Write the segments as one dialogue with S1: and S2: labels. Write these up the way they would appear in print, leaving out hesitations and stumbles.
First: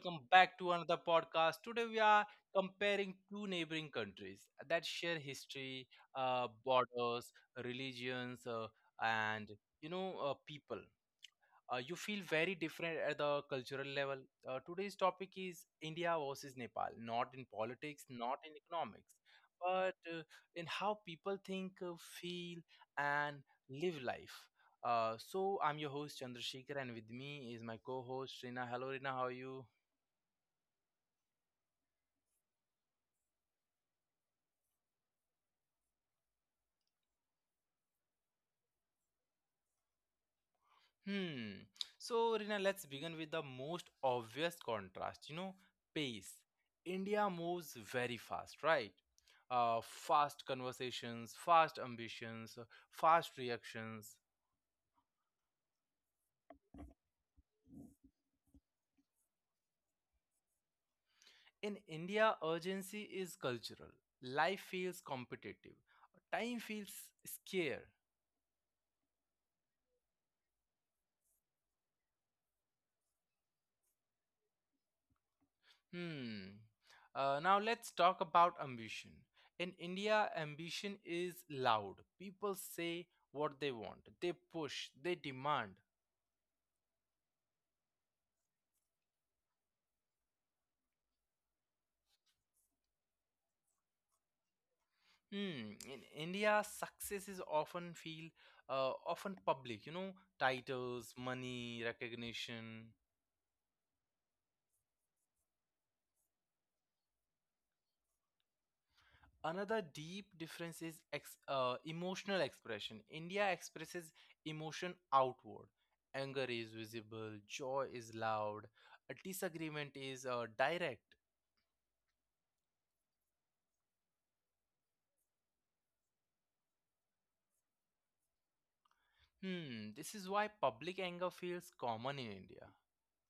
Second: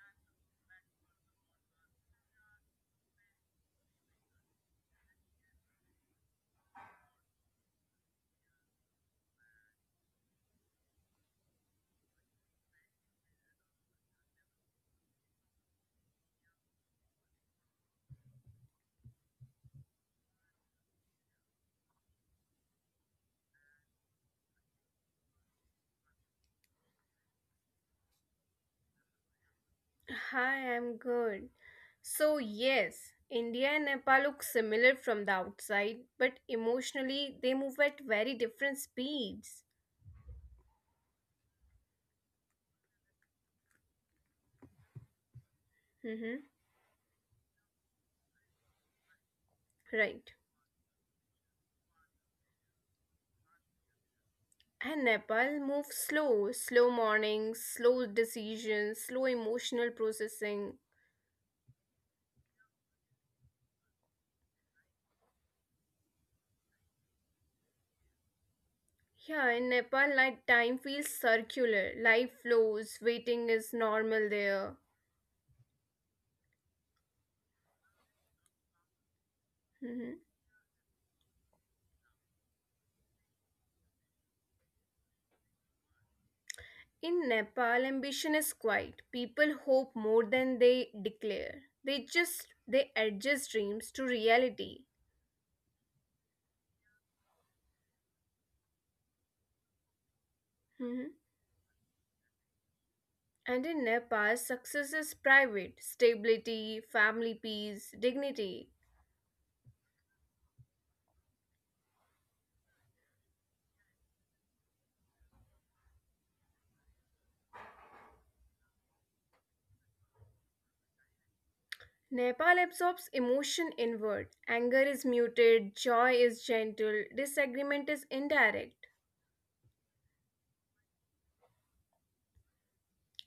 S1: Welcome back to another podcast. Today we are comparing two neighboring countries that share history, borders, religions, and people you feel very different at the cultural level. Today's topic is India versus Nepal, not in politics, not in economics, but in how people think, feel, and live life. So I'm your host Chandrasekhar, and with me is my co-host Rina. Hello, Rina. How are you?
S2: Hi, I'm good. So, yes, India and Nepal look similar from the outside, but emotionally they move at very different speeds.
S1: Hmm. So, Rina, let's begin with the most obvious contrast. You know, pace.
S2: Mm-hmm.
S1: India moves very fast, right?
S2: Right.
S1: Fast conversations, fast ambitions, fast reactions.
S2: And Nepal moves slow, slow mornings, slow decisions, slow emotional processing.
S1: In India, urgency is cultural. Life feels competitive. Time feels scarce.
S2: Yeah, in Nepal, like time feels circular. Life flows, waiting is normal there.
S1: Hmm. Now let's talk about ambition. In
S2: Mm-hmm.
S1: India, ambition is loud. People say what they want, they push, they demand.
S2: In Nepal, ambition is quiet. People hope more than they declare. They just they adjust dreams to reality.
S1: Hmm. In India, success is often feel often public. You know, titles,
S2: Mhm.
S1: money, recognition.
S2: And in Nepal, success is private, stability, family peace, dignity.
S1: Another deep difference is emotional expression. India expresses emotion outward. Anger is visible, joy is loud, a disagreement is direct.
S2: Nepal absorbs emotion inward. Anger is muted, joy is gentle, disagreement is indirect
S1: Hmm, this is why public anger feels common in India.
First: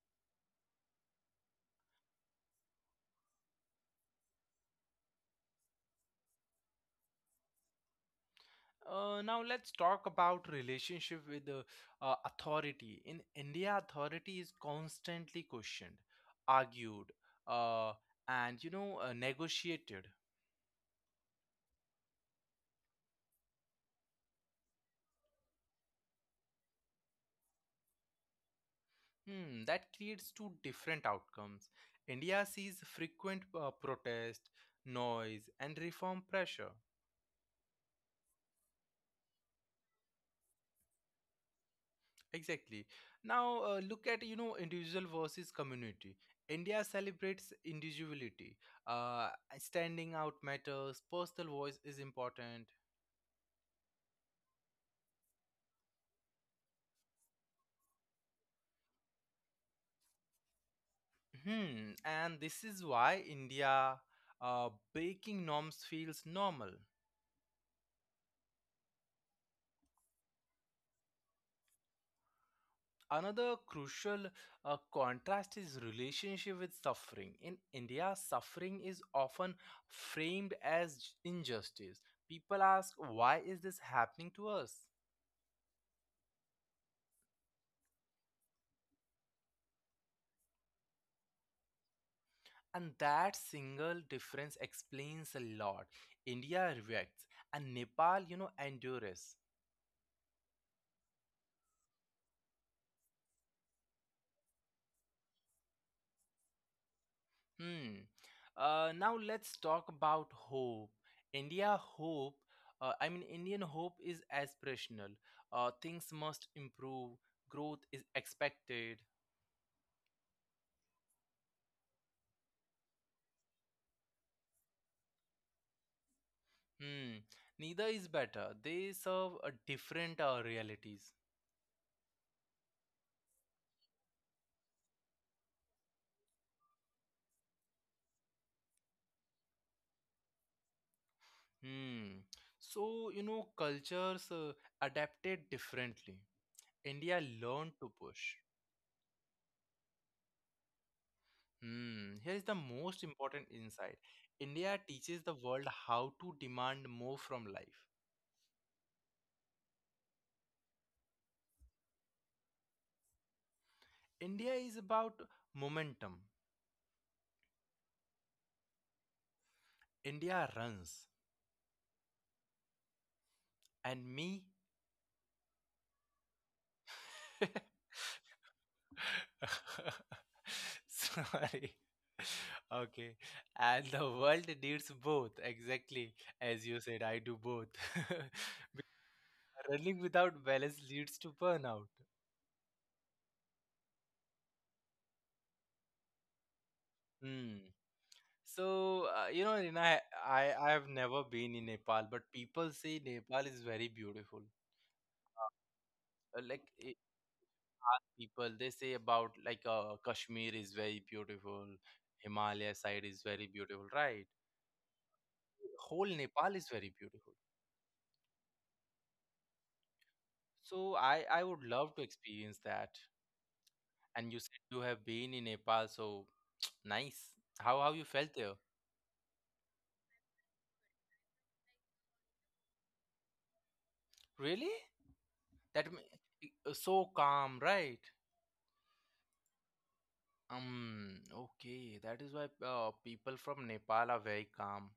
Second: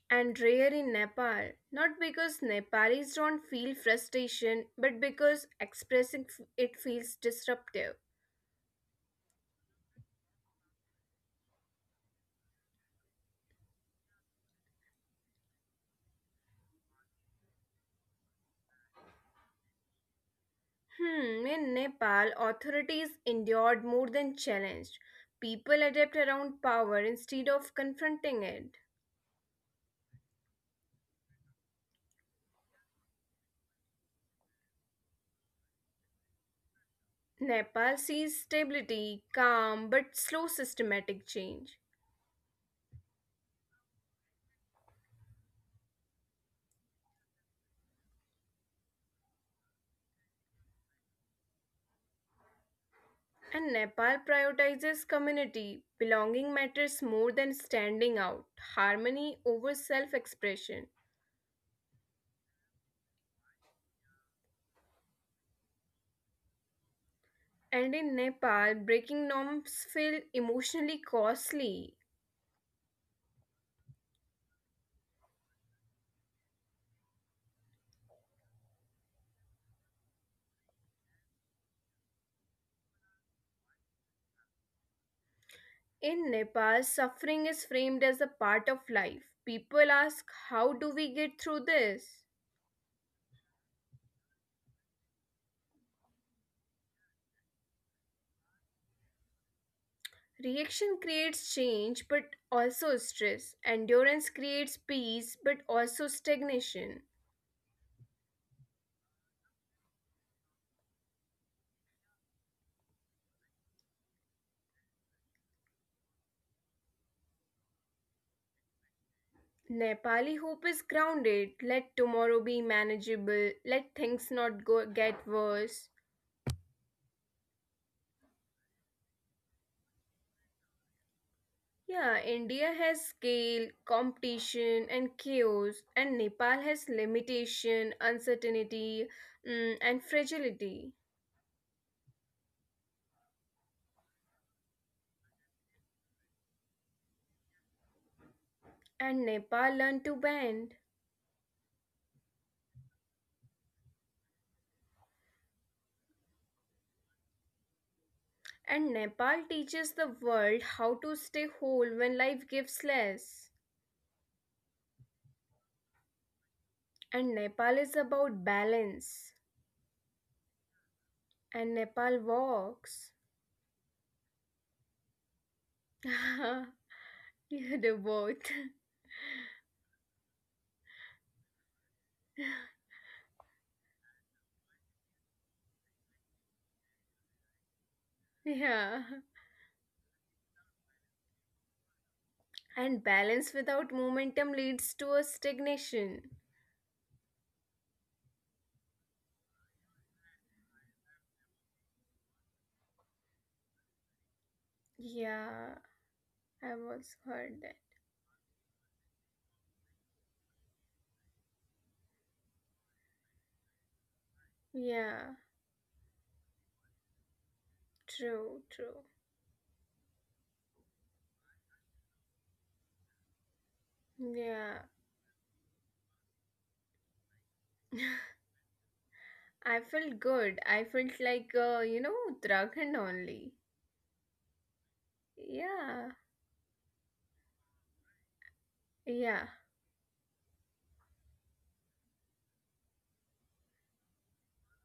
S2: and rare in Nepal. Not because Nepalis don't feel frustration, but because expressing it feels disruptive.
S1: Now let's talk about relationship with the authority. In India, authority is constantly questioned, argued, uh, and negotiated.
S2: Hmm, in Nepal, authorities endured more than challenged. People adapt around power instead of confronting it.
S1: Hmm, that creates two different outcomes. India sees frequent protest, noise, and reform pressure.
S2: Nepal sees stability, calm, but slow systematic change.
S1: Exactly. Now look at individual versus community. India celebrates individuality. Uh, standing out matters. Personal voice is important.
S2: And Nepal prioritizes community. Belonging matters more than standing out, harmony over self expression.
S1: Hmm. And this is why India breaking norms feels normal.
S2: And in Nepal, breaking norms feel emotionally costly.
S1: Another crucial contrast is relationship with suffering. In India, suffering is often framed as injustice. People ask, "Why is this happening to us?"
S2: In Nepal, suffering is framed as a part of life. People ask, how do we get through this?
S1: And that single difference explains a lot. India reacts, and Nepal, you know, endures.
S2: Reaction creates change but also stress. Endurance creates peace but also stagnation.
S1: Hmm. Now let's talk about hope. India hope. Indian hope is aspirational. Things must improve. Growth is expected.
S2: Nepali hope is grounded. Let tomorrow be manageable. Let things not go get worse.
S1: Hmm. Neither is better. They serve a different realities.
S2: Yeah, India has scale, competition, and chaos, and Nepal has limitation, uncertainty, and fragility.
S1: Hmm. So you know, cultures adapted differently. India learned to push.
S2: And Nepal learned to bend.
S1: Hmm, here is the most important insight. India teaches the world how to demand more from life.
S2: And Nepal teaches the world how to stay whole when life gives less.
S1: India is about momentum.
S2: And Nepal is about balance.
S1: India runs.
S2: And Nepal walks.
S1: And me?
S2: You do both.
S1: Sorry. Okay. And the world needs both. Exactly. As you said, I do both.
S2: Yeah.
S1: Running without balance leads to burnout.
S2: And balance without momentum leads to a stagnation.
S1: Hmm. So you know, Rina, I have never been in Nepal, but people say Nepal is very beautiful.
S2: Yeah,
S1: Uh, Like
S2: I've
S1: i-
S2: also heard that.
S1: Ask people, they say about like Kashmir is very beautiful, Himalaya side is very beautiful, right?
S2: Yeah,
S1: Whole Nepal is very beautiful.
S2: true, true.
S1: So I would love to experience that. And you said you
S2: Yeah,
S1: have been in Nepal, so nice. How you felt there?
S2: I felt good. I felt like, Uttarakhand only.
S1: Really? That m-
S2: Yeah.
S1: so calm, right?
S2: Yeah,
S1: Um, okay, that is why people from Nepal are very calm.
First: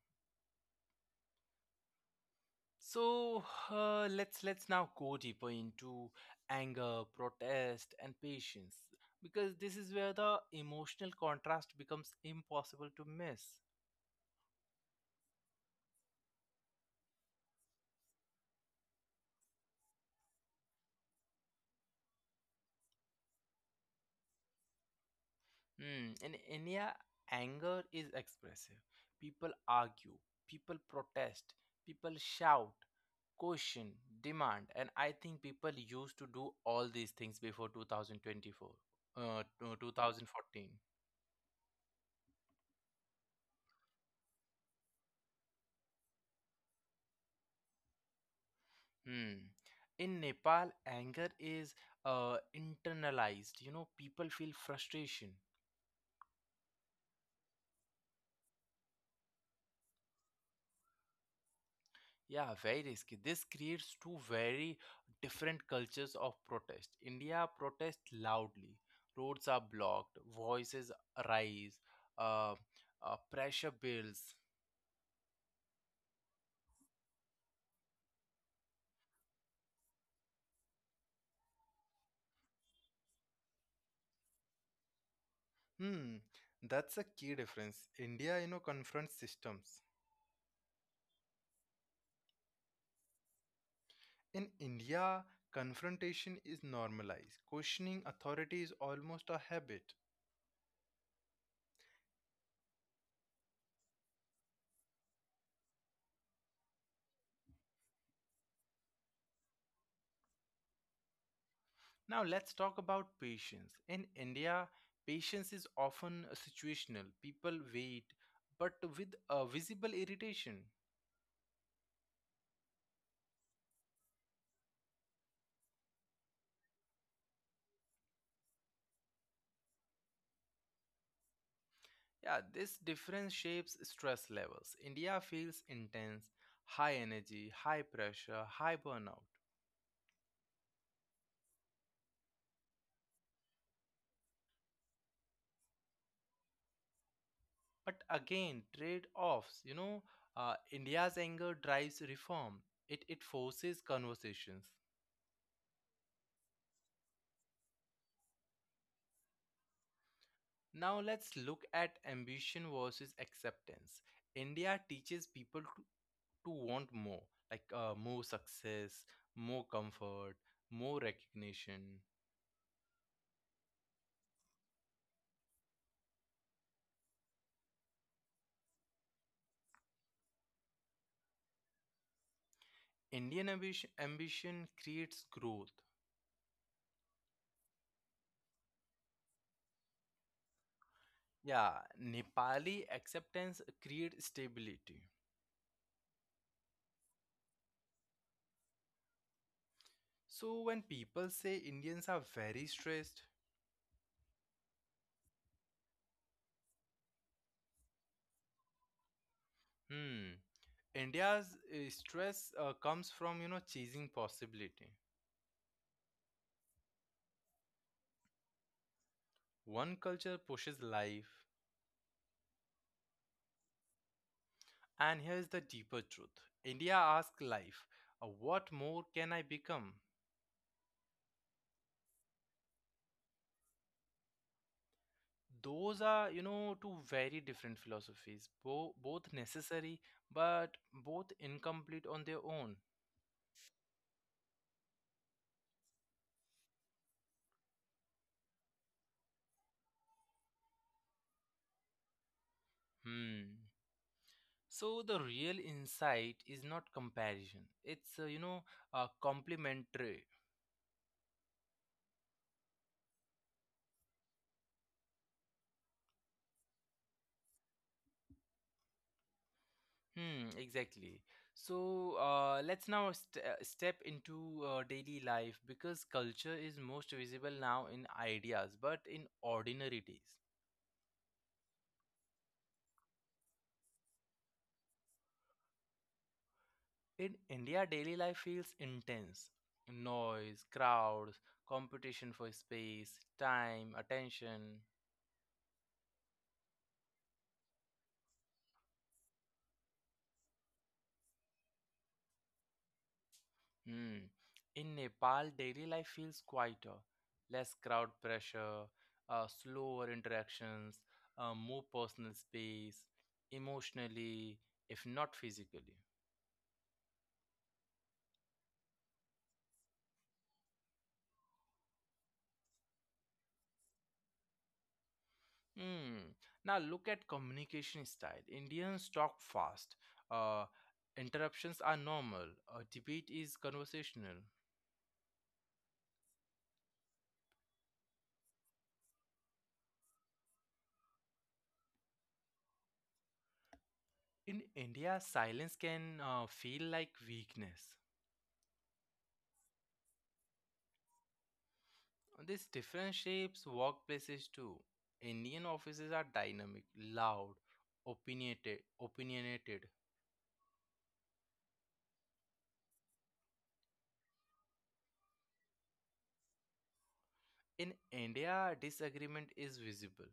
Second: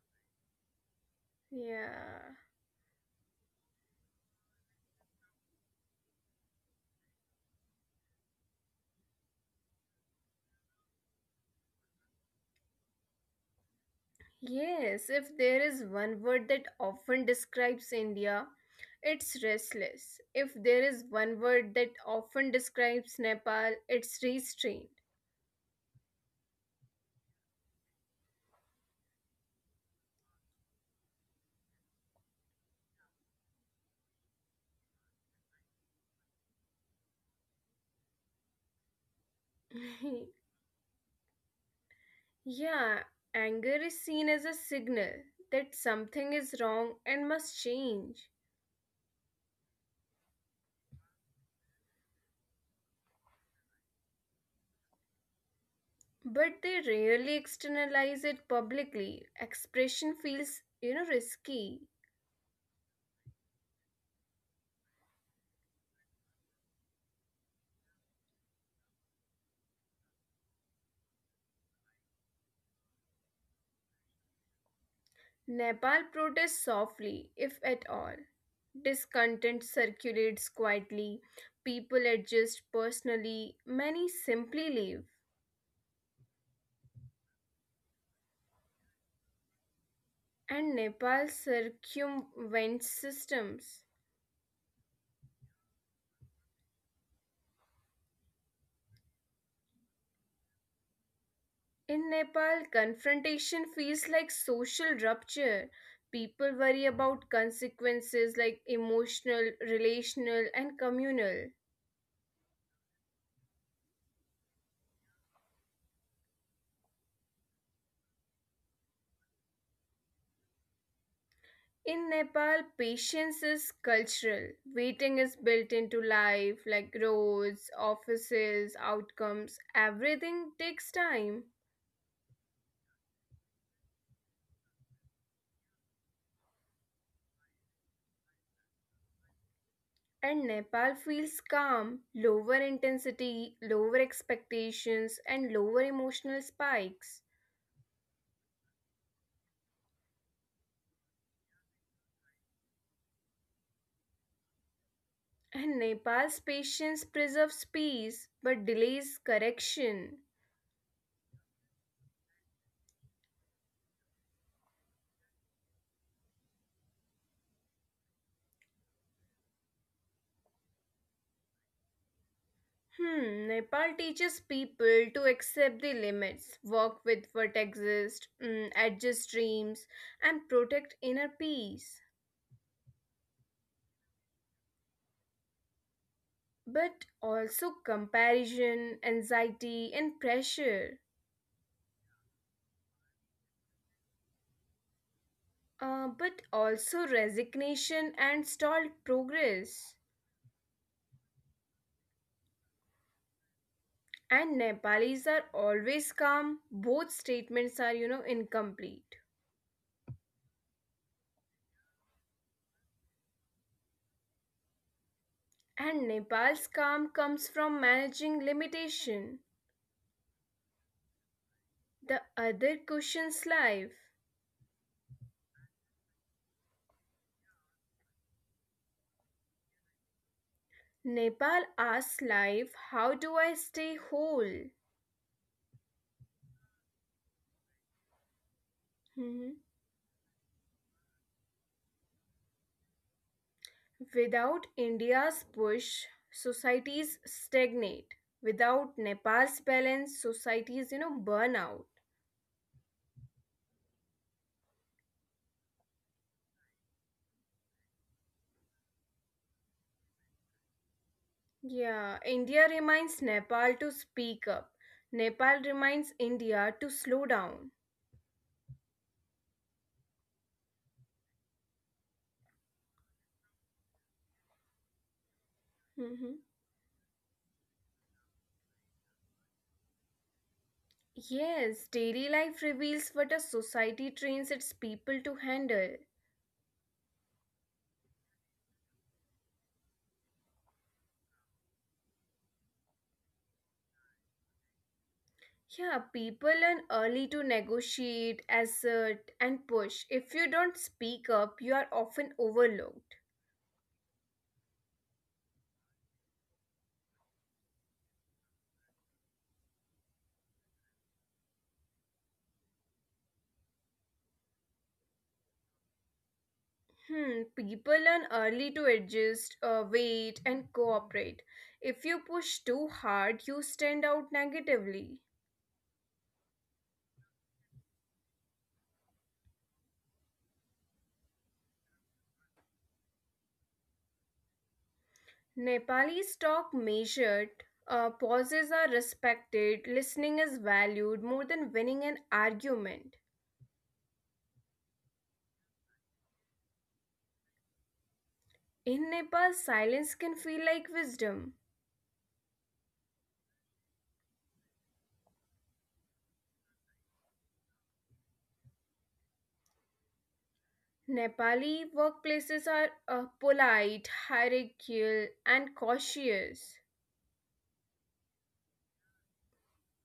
S2: yeah.
S1: So let's now go deeper into anger, protest, and patience because this is where the emotional contrast becomes impossible to miss.
S2: Yes, if there is one word that often describes India, it's restless. If there is one word that often describes Nepal, it's restrained.
S1: Mm, in India, anger is expressive. People argue, people protest, people shout, question, demand, and I think people used to do all these things before 2024, 2014.
S2: Yeah, anger is seen as a signal that something is wrong and must change.
S1: Hmm. In Nepal, anger is internalized. You know, people feel frustration.
S2: But they rarely externalize it publicly. Expression feels, risky.
S1: Yeah, very risky. This creates two very different cultures of protest. India protests loudly, roads are blocked, voices rise, uh, pressure builds.
S2: Nepal protests softly, if at all. Discontent circulates quietly, people adjust personally, many simply leave,
S1: Hmm, that's a key difference. India, you know, confronts systems.
S2: and Nepal circumvents systems.
S1: In India, confrontation is normalized. Questioning authority is almost a habit.
S2: In Nepal, confrontation feels like social rupture. People worry about consequences like emotional, relational, and communal.
S1: Now let's talk about patience. In India, patience is often situational. People wait, but with a visible irritation.
S2: In Nepal, patience is cultural. Waiting is built into life, like roads, offices, outcomes. Everything takes time.
S1: Yeah, this difference shapes stress levels. India feels intense, high energy, high pressure, high burnout.
S2: And Nepal feels calm, lower intensity, lower expectations, and lower emotional spikes.
S1: But again, trade offs. You know, India's anger drives reform, it forces conversations.
S2: And Nepal's patience preserves peace but delays correction.
S1: Now let's look at ambition versus acceptance. India teaches people to want more, like more success, more comfort, more recognition.
S2: Hmm, Nepal teaches people to accept the limits, work with what exists, adjust dreams, and protect inner peace.
S1: Indian ambition creates growth.
S2: But also comparison, anxiety, and pressure.
S1: Yeah, Nepali acceptance creates stability.
S2: But also resignation and stalled progress.
S1: So when people say Indians are very stressed,
S2: And Nepalis are always calm. Both statements are, incomplete.
S1: hmm, India's stress comes from you know chasing possibility.
S2: And Nepal's calm comes from managing limitation.
S1: One culture pushes life,
S2: The other cushions life.
S1: and here's the deeper truth. India asks life, what more can I become?
S2: Nepal asks life, how do I stay whole?
S1: Those are you know two very different philosophies both
S2: Mhm.
S1: necessary but both incomplete on their own.
S2: Without India's push, societies stagnate. Without Nepal's balance, societies, burn out.
S1: Hmm, so the real insight is not comparison, it's complementary.
S2: Yeah, India reminds Nepal to speak up. Nepal reminds India to slow down.
S1: Hmm, exactly. So let's now step into daily life because
S2: Mhm.
S1: culture is most visible now in ideas but in ordinary days.
S2: Yes, daily life reveals what a society trains its people to handle.
S1: In India, daily life feels intense. Noise, crowds, competition for space, time, attention.
S2: Yeah, people learn early to negotiate, assert, and push. If you don't speak up, you are often overlooked.
S1: Hmm. In Nepal, daily life feels quieter, less crowd pressure, slower interactions, more personal space, emotionally, if not physically.
S2: Hmm, people learn early to adjust, wait, and cooperate. If you push too hard, you stand out negatively.
S1: Hmm. Now look at communication style. Indians talk fast. Uh, Interruptions are normal. A debate is conversational.
S2: Nepalese talk measured, pauses are respected, listening is valued more than winning an argument.
S1: In India, silence can feel like weakness.
S2: In Nepal, silence can feel like wisdom.
S1: This difference shapes workplaces too. Indian offices are dynamic, loud, opinionated.
S2: Nepali workplaces are polite, hierarchical, and cautious.
S1: In India, disagreement is visible.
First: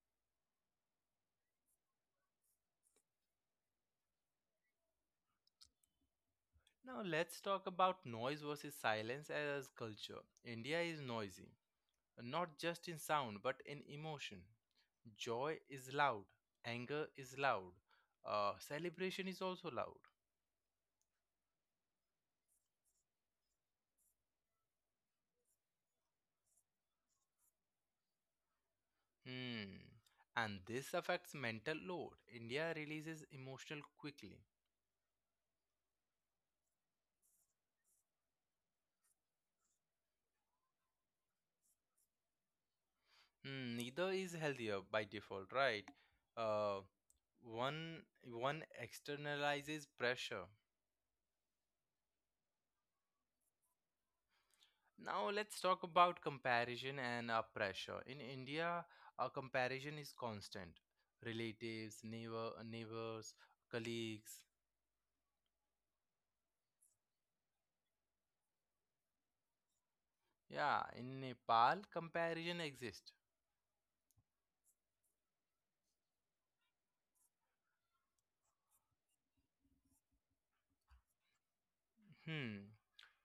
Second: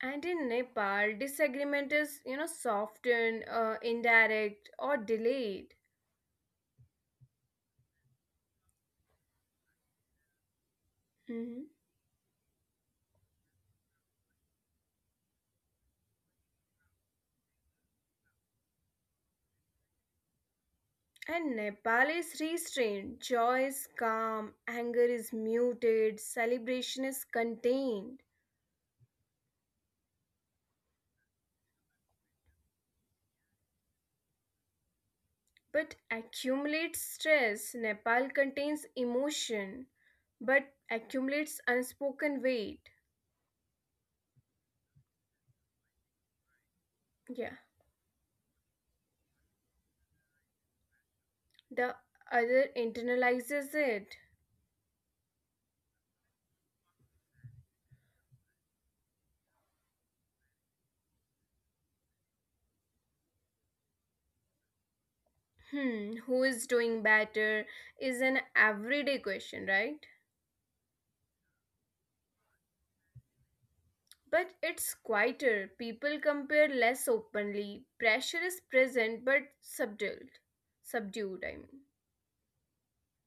S2: And in Nepal, disagreement is, softened, indirect, or delayed.
S1: Now let's talk about noise versus silence as culture. India is noisy,
S2: Mhm.
S1: not just in sound but in emotion. Joy is loud, anger is loud, celebration is also loud.
S2: And Nepal is restrained. Joy is calm, anger is muted, celebration is contained.
S1: Hmm. And this affects mental load. India releases emotional quickly.
S2: But accumulates stress. Nepal contains emotion, but accumulates unspoken weight.
S1: Hmm. Neither is healthier by default, right? Uh,
S2: Yeah.
S1: one externalizes pressure.
S2: The other internalizes it.
S1: Now let's talk about comparison and our pressure. In India, our comparison is constant. Relatives, neighbors, colleagues.
S2: Hmm, who is doing better is an everyday question, right?
S1: Yeah, in Nepal, comparison exists.
S2: But it's quieter. People compare less openly. Pressure is present but subdued. Subdued, I mean.
S1: Hmm.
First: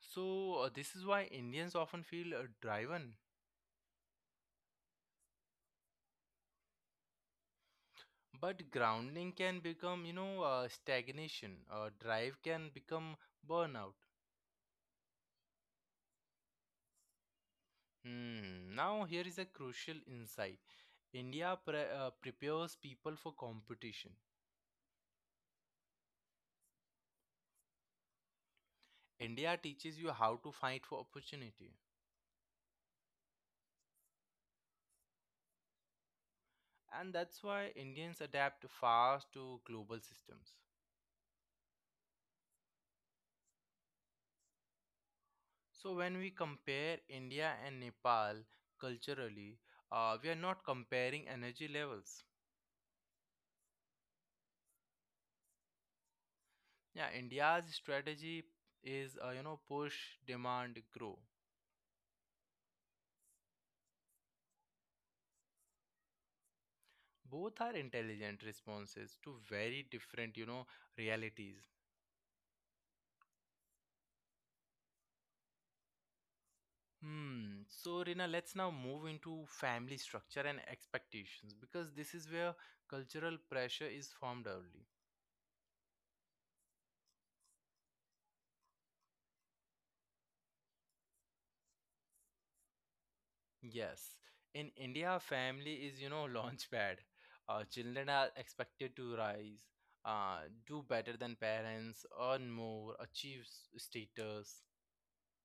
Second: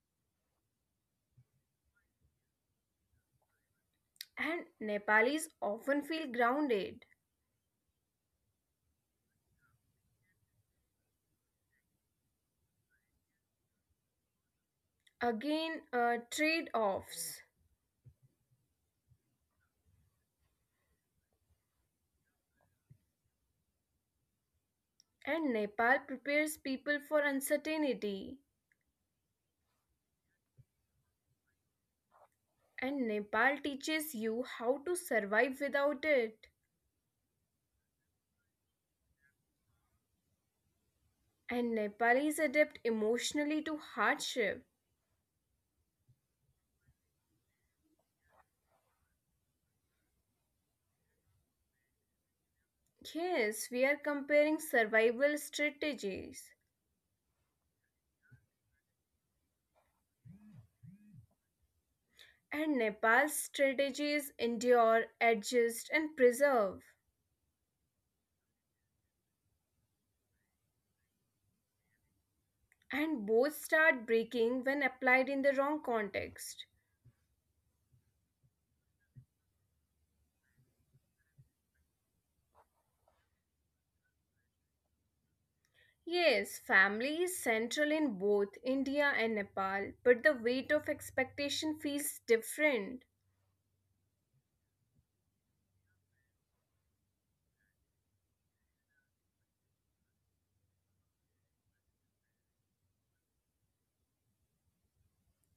S1: So this is why Indians often feel driven.
S2: And Nepalis often feel grounded.
S1: But grounding can become, you know, stagnation. Drive can become burnout.
S2: Again, trade offs.
S1: Hmm. Now, here is a crucial insight. India prepares people for competition.
S2: And Nepal prepares people for uncertainty.
S1: India teaches you how to fight for opportunity.
S2: And Nepal teaches you how to survive without it.
S1: And that's why Indians adapt fast to global systems.
S2: And Nepalese adapt emotionally to hardship.
S1: So, when we compare India and Nepal culturally, we are not comparing energy levels.
S2: Yes, we are comparing survival strategies.
S1: Yeah, India's strategy is push, demand, grow.
S2: And Nepal's strategies endure, adjust, and preserve.
S1: Both are intelligent responses to very different you know realities.
S2: And both start breaking when applied in the wrong context.
S1: Hmm. So Rina, let's now move into family structure and expectations because this is where cultural pressure is formed early.
S2: Yes, family is central in both India and Nepal, but the weight of expectation feels different.
S1: Yes, in India, family is you know launchpad. Children are expected to rise, uh, do better than parents, earn more, achieve status.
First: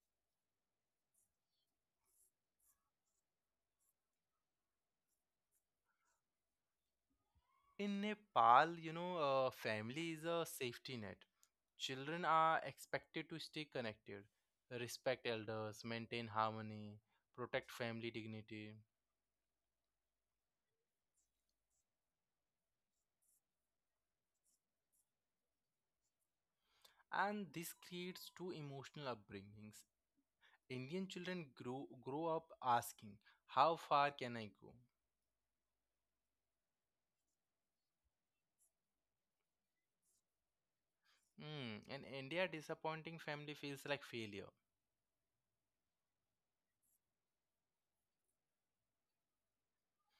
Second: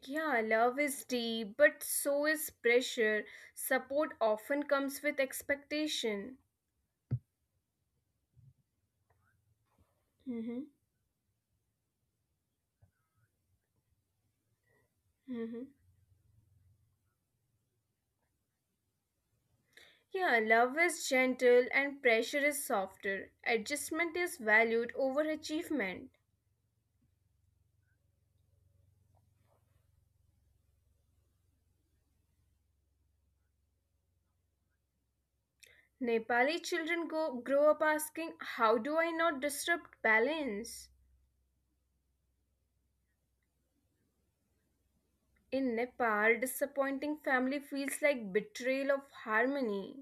S2: Yeah, love is deep, but so is pressure. Support often comes with expectation.
S1: In Nepal, you know, family is a
S2: Mm-hmm.
S1: safety net. Children are expected to stay connected, respect
S2: Mm-hmm.
S1: elders, maintain harmony, protect family dignity,
S2: Yeah, love is gentle and pressure is softer. Adjustment is valued over achievement.
S1: and this creates two emotional upbringings. Indian children grow up asking, "How far can I go?"
S2: Nepali children grow up asking, how do I not disrupt balance?
S1: Mm, in India, disappointing family feels like failure.
S2: In Nepal, disappointing family feels like betrayal of harmony.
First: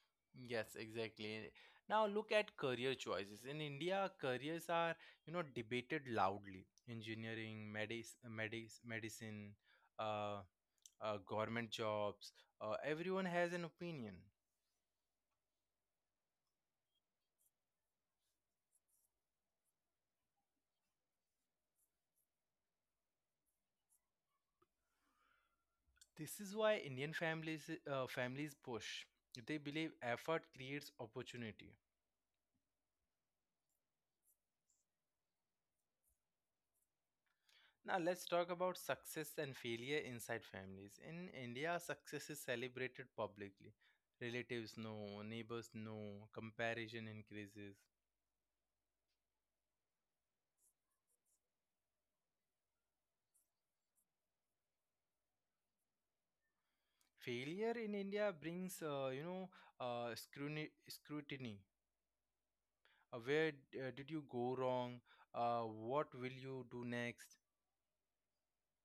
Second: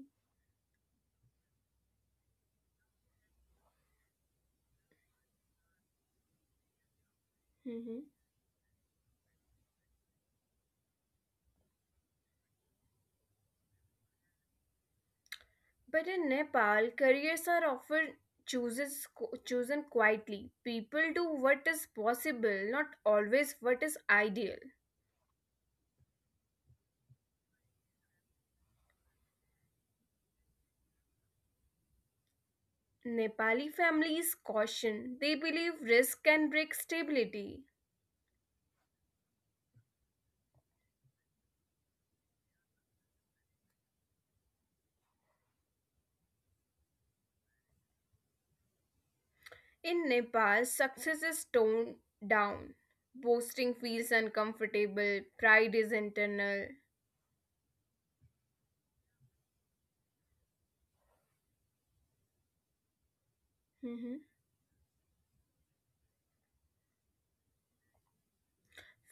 S1: Yes, exactly. Now look at career choices. In India, careers are, you know, debated loudly. Engineering,
S2: Mm-hmm.
S1: medicine, uh, government jobs. Everyone has an opinion.
S2: But in Nepal, careers are often chooses chosen quietly. People do what is possible, not always what is ideal.
S1: This is why Indian families push. They believe effort creates opportunity.
S2: Nepali families caution. They believe risk can break stability.
S1: Now let's talk about success and failure inside families. In India, success is celebrated publicly. Relatives know, neighbors know, comparison increases.
S2: In Nepal, success is toned down. Boasting feels uncomfortable. Pride is internal.
S1: Failure in India brings uh, scrutiny scrutiny. Where
S2: Mhm.
S1: did you go wrong, uh, what will you do next?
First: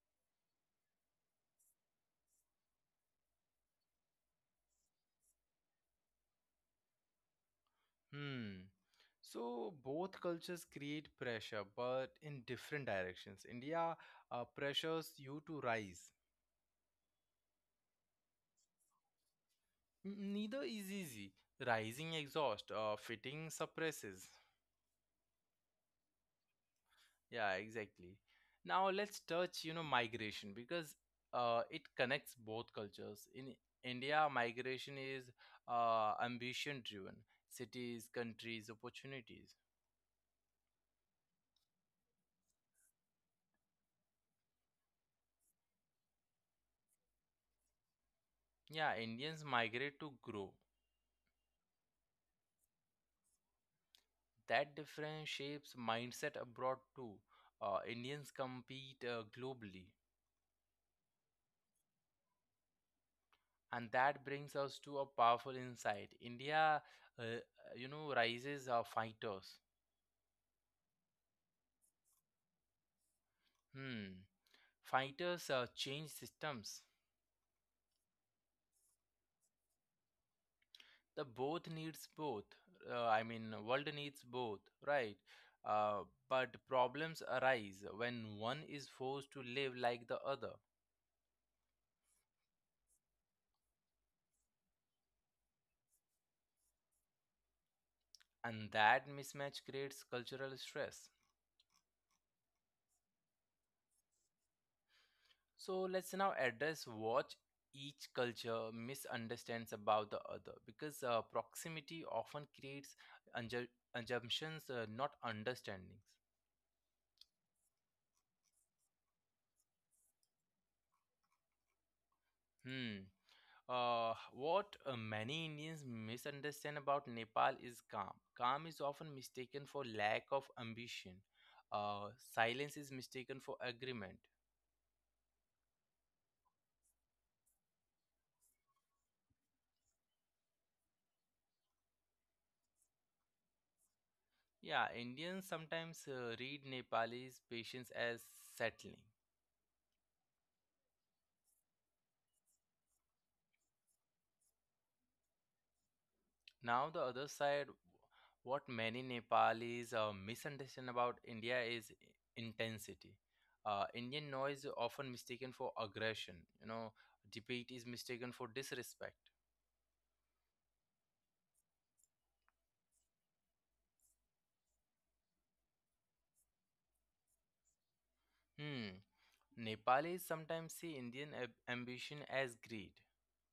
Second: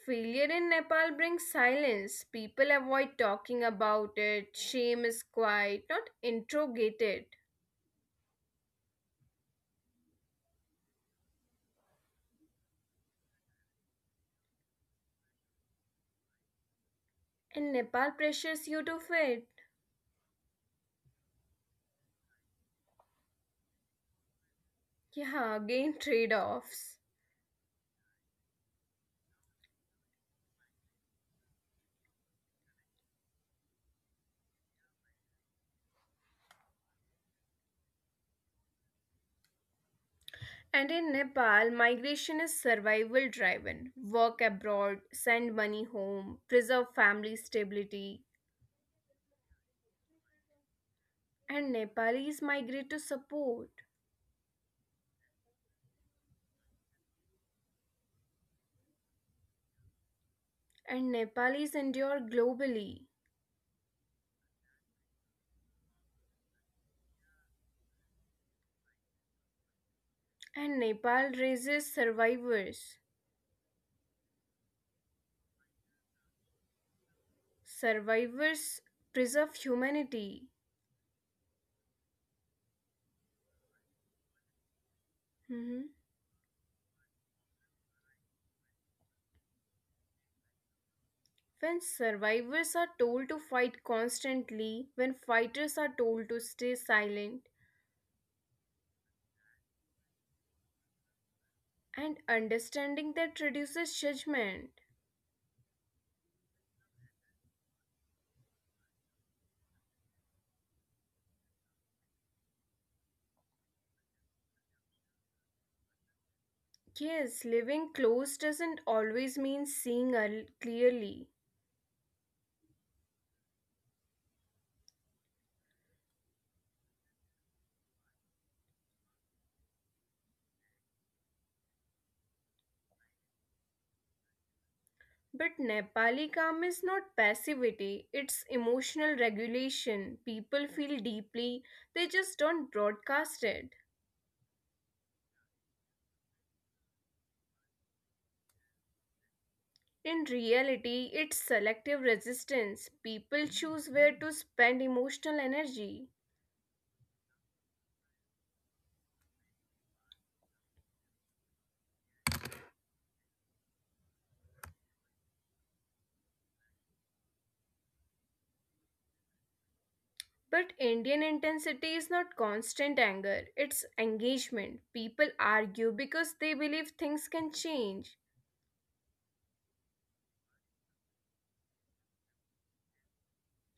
S2: Failure in Nepal brings silence. People avoid talking about it. Shame is quiet, not interrogated.
S1: Hmm, so both cultures create pressure but in different directions. India pressures you to rise.
S2: And Nepal pressures you to fit.
S1: N- neither is easy, rising exhaust fitting suppresses.
S2: Yeah, again trade offs.
S1: Yeah, exactly. Now let's touch, you know, migration because it connects both cultures. In India, migration is ambition driven. Cities, countries, opportunities.
S2: And in Nepal, migration is survival driven. Work abroad, send money home, preserve family stability.
S1: Yeah, Indians migrate to grow.
S2: And Nepalis migrate to support.
S1: That difference shapes mindset abroad too. Indians compete globally.
S2: And Nepalis endure globally.
S1: And that brings us to a powerful insight. India, uh, rises fighters.
S2: And Nepal raises survivors.
S1: Hmm. Fighters change systems.
S2: Survivors preserve humanity.
S1: The both needs both I mean world needs both, right?
S2: Mhm.
S1: Uh, but problems arise when one is forced to live like the other.
S2: When survivors are told to fight constantly, when fighters are told to stay silent,
S1: And that mismatch creates cultural stress.
S2: and understanding that reduces judgment.
S1: So let's now address what each culture misunderstands about the other because proximity often creates unju- assumptions not understandings.
S2: Yes, living close doesn't always mean seeing clearly.
S1: Hmm. What many Indians misunderstand about Nepal is calm. Calm is often mistaken for lack of ambition. Uh, Silence is mistaken for agreement.
S2: But Nepali calm is not passivity, it's emotional regulation. People feel deeply, they just don't broadcast it.
S1: Yeah, Indians sometimes read Nepalese patience as settling.
S2: In reality, it's selective resistance. People choose where to spend emotional energy.
S1: Now, the other side, what many Nepalis misunderstand about India is intensity. Indian noise is often mistaken for aggression. You know, debate is mistaken for disrespect.
S2: But Indian intensity is not constant anger, it's engagement. People argue because they believe things can change.
S1: Hmm. Nepalis sometimes see Indian ambition as greed.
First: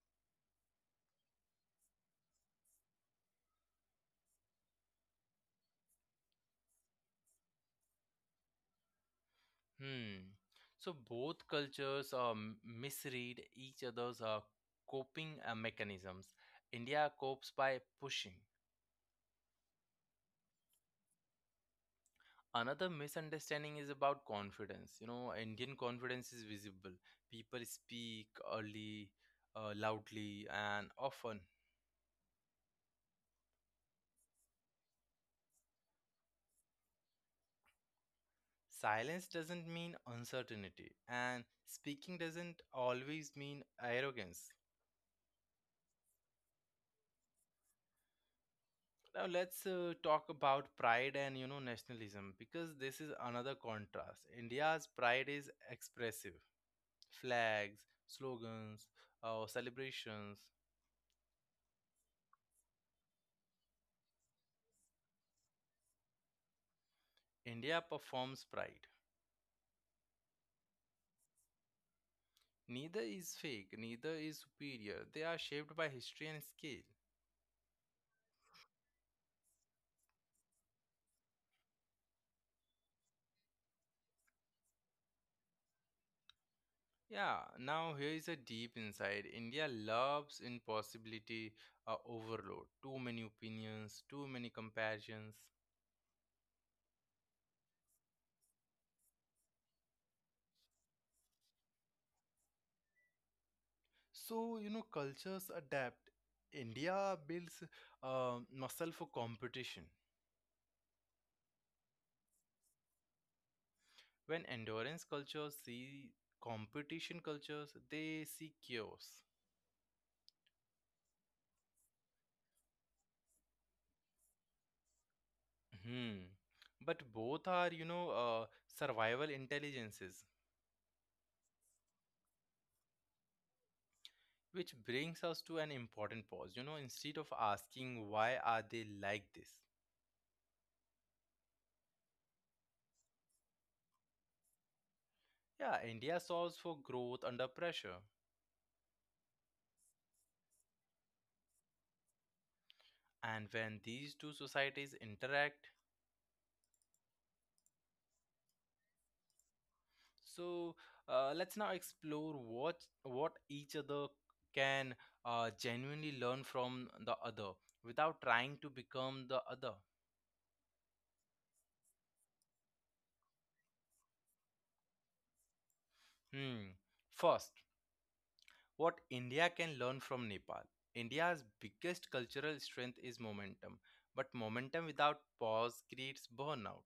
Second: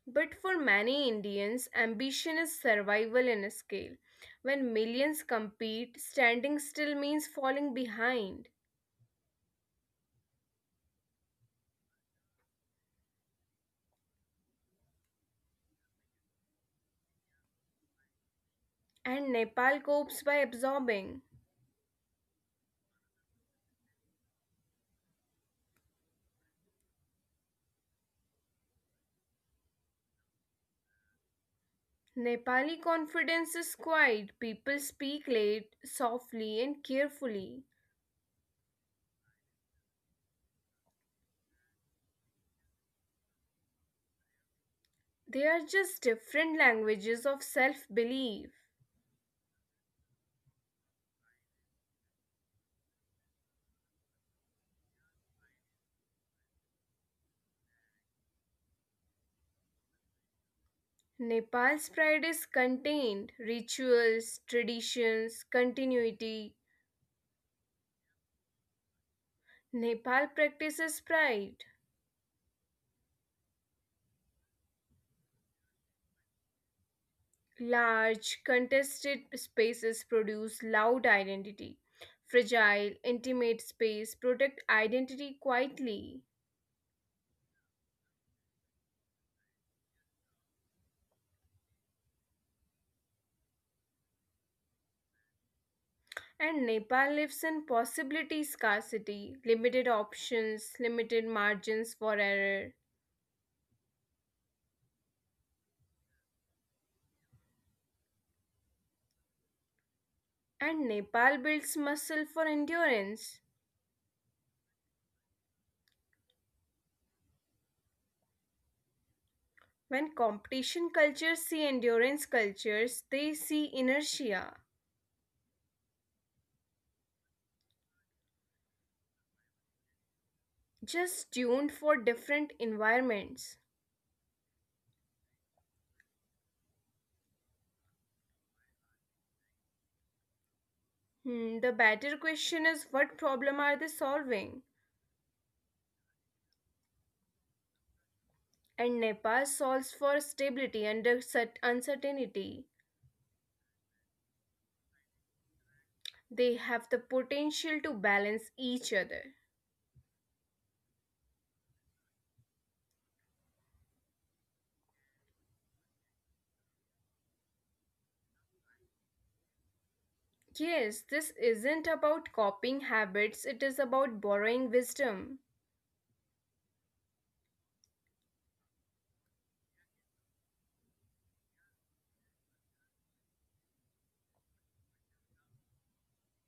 S2: But for many Indians, ambition is survival in a scale. When millions compete, standing still means falling behind.
S1: Hmm. So both cultures misread each other's coping mechanisms. India copes by pushing.
S2: And Nepal copes by absorbing.
S1: Another misunderstanding is about confidence. You know, Indian confidence is visible. People speak early, loudly, and often.
S2: Nepali confidence is quiet, people speak late, softly, and carefully.
S1: Silence doesn't mean uncertainty, and speaking doesn't always mean arrogance.
S2: They are just different languages of self belief.
S1: Now let's talk about pride and you know nationalism because this is another contrast. India's pride is expressive, flags, slogans, or celebrations.
S2: Nepal's pride is contained rituals, traditions, continuity.
S1: India performs pride.
S2: Nepal practices pride.
S1: Neither is fake, neither is superior, they are shaped by history and scale.
S2: Large, contested spaces produce loud identity. Fragile, intimate space protect identity quietly.
S1: Yeah, now here is a deep insight. India loves impossibility, overload, too many opinions, too many comparisons.
S2: And Nepal lives in possibility scarcity, limited options, limited margins for error.
S1: So, you know, cultures adapt. India builds muscle for competition.
S2: And Nepal builds muscle for endurance.
S1: When endurance cultures see competition cultures, they see chaos.
S2: When competition cultures see endurance cultures, they see inertia,
S1: Hmm. But both are, survival intelligences,
S2: just tuned for different environments.
S1: which brings us to an important pause. Instead of asking, why are they like this?
S2: The better question is what problem are they solving?
S1: Yeah, India solves for growth under pressure.
S2: And Nepal solves for stability under uncertainty.
S1: And when these two societies interact,
S2: They have the potential to balance each other.
S1: so let's now explore what each other can genuinely learn from the other without trying to become the other.
S2: Yes, this isn't about copying habits, it is about borrowing wisdom.
S1: Hmm. First, what India can learn from Nepal. India's biggest cultural strength is momentum, but momentum without pause creates burnout.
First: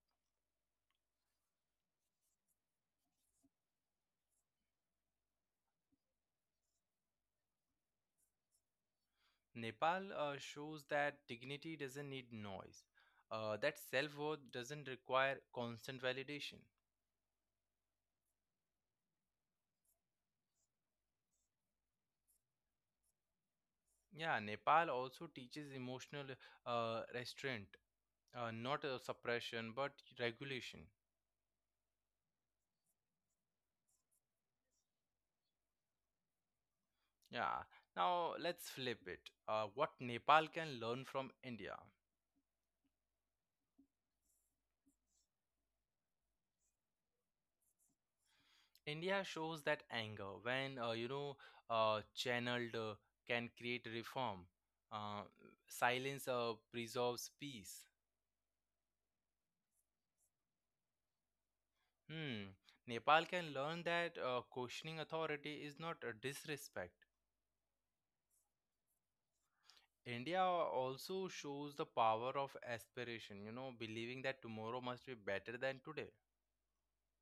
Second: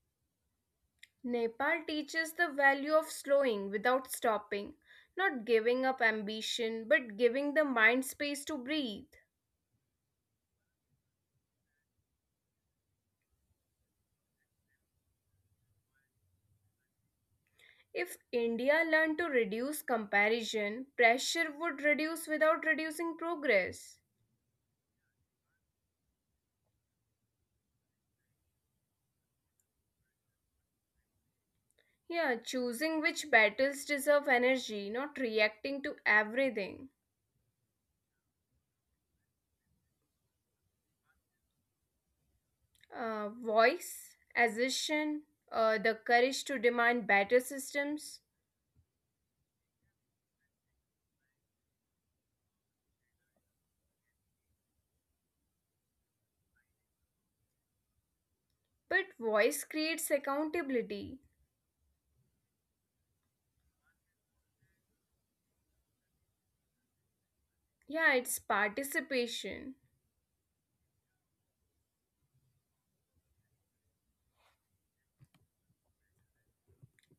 S2: Nepal teaches the value of slowing without stopping, not giving up ambition, but giving the mind space to breathe.
S1: Nepal shows that dignity doesn't need noise, that self worth doesn't require constant validation.
S2: If India learned to reduce comparison, pressure would reduce without reducing progress.
S1: Yeah, Nepal also teaches emotional restraint, not suppression, but regulation.
S2: Yeah, choosing which battles deserve energy, not reacting to everything.
S1: Yeah. Now let's flip it. What Nepal can learn from India.
S2: Voice, assertion, the courage to demand better systems.
S1: India shows that anger, when channeled, can create reform. Uh, Silence preserves peace.
S2: But voice creates accountability.
S1: Hmm. Nepal can learn that questioning authority is not a disrespect.
S2: Yeah, it's participation.
S1: India also shows the power of aspiration, you know, believing that tomorrow must be better than today.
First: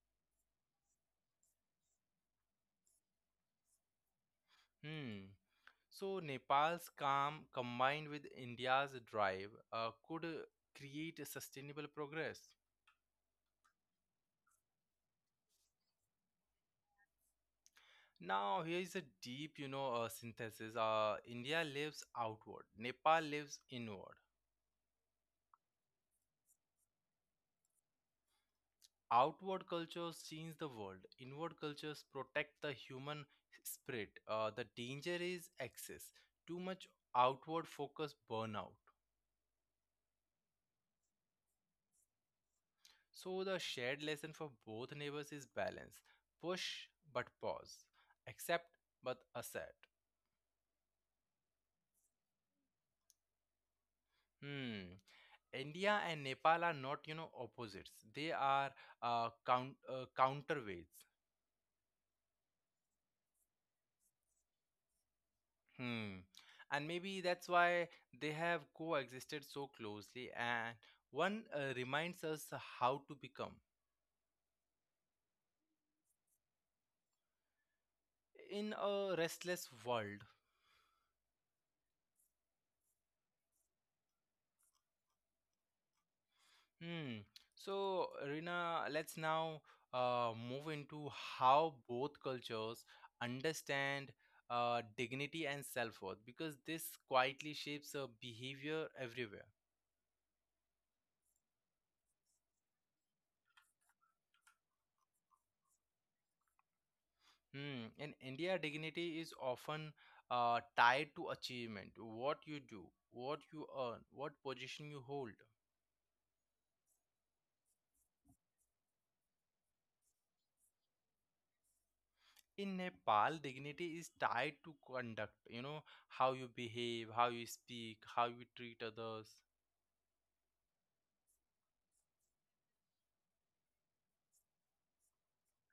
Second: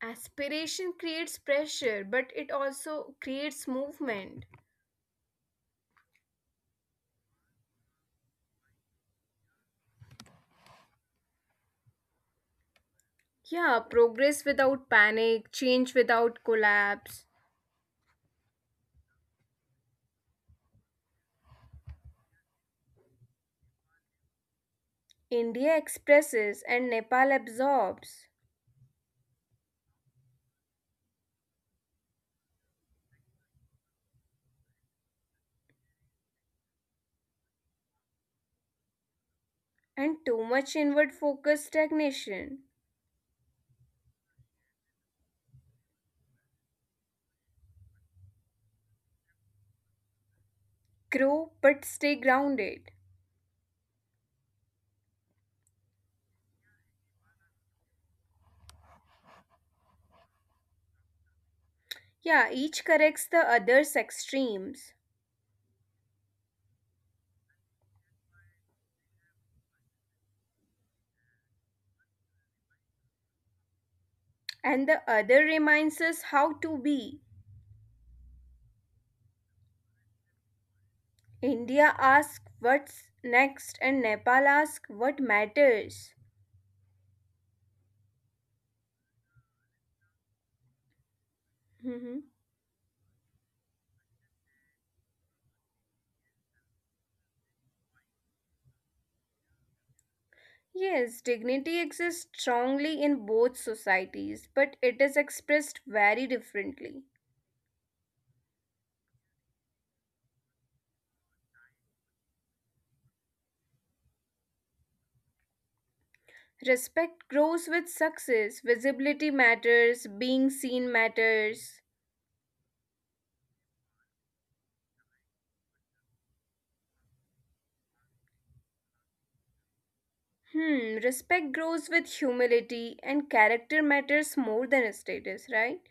S2: Aspiration creates pressure, but it also creates movement.
S1: Hmm. So, Nepal's calm combined with India's drive could create a sustainable progress.
S2: Yeah, progress without panic, change without collapse.
S1: Now, here is a deep, synthesis. India lives outward, Nepal lives inward.
S2: India expresses and Nepal absorbs,
S1: Outward cultures change the world, inward cultures protect the human spirit. The danger is excess. Too much outward focus, burnout.
S2: and too much inward focus stagnation.
S1: So the shared lesson for both neighbors is balance. Push but pause, accept but accept.
S2: Grow but stay grounded.
S1: Hmm. India and Nepal are not, you know, opposites. They are counterweights.
S2: Yeah, each corrects the other's extremes,
S1: Hmm. And maybe that's why they have coexisted so closely, and one reminds us how to become
S2: and the other reminds us how to be.
S1: in a restless world.
S2: India asks what's next, and Nepal asks what matters.
S1: Hmm. So, Rina, let's now move into how both cultures understand dignity and self worth, because this quietly shapes behavior everywhere.
S2: Yes, dignity exists strongly in both societies, but it is expressed very differently.
S1: Hmm. In India, dignity is often tied to achievement, what you do, what you earn, what position you hold.
S2: Respect grows with success, visibility matters, being seen matters.
S1: In Nepal, dignity is tied to conduct, you know, how you behave, how you speak, how you treat others.
S2: Respect grows with humility, and character matters more than status, right?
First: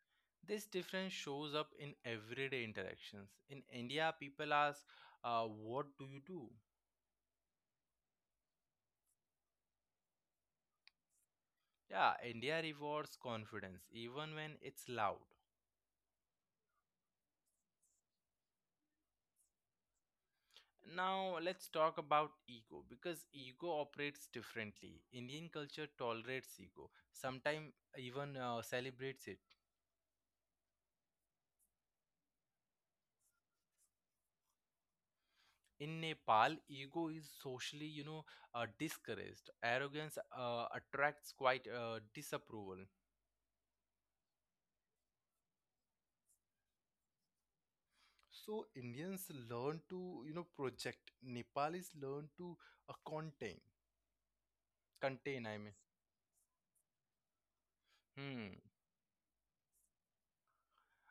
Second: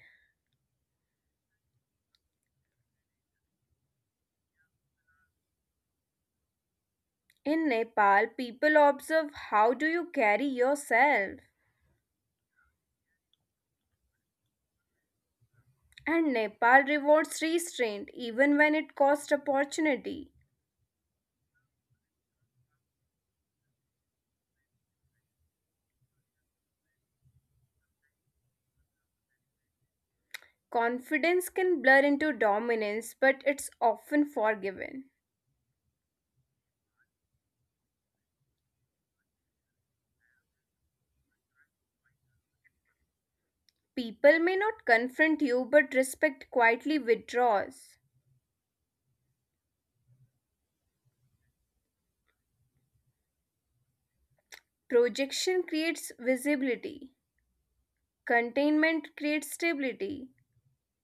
S1: This difference shows up in everyday interactions. In India, people ask, what do you do?
S2: In Nepal, people observe how do you carry yourself.
S1: Yeah, India rewards confidence, even when it's loud.
S2: And Nepal rewards restraint even when it costs opportunity.
S1: Now let's talk about ego, because ego operates differently. Indian culture tolerates ego, sometimes even celebrates it.
S2: Confidence can blur into dominance, but it's often forgiven.
S1: In Nepal, ego is socially, discouraged. Arrogance attracts quite disapproval.
S2: People may not confront you, but respect quietly withdraws.
S1: So Indians learn to, you know, project. Nepalis learn to contain. Contain, I mean.
S2: Projection creates visibility.
S1: Hmm.
S2: Containment creates stability.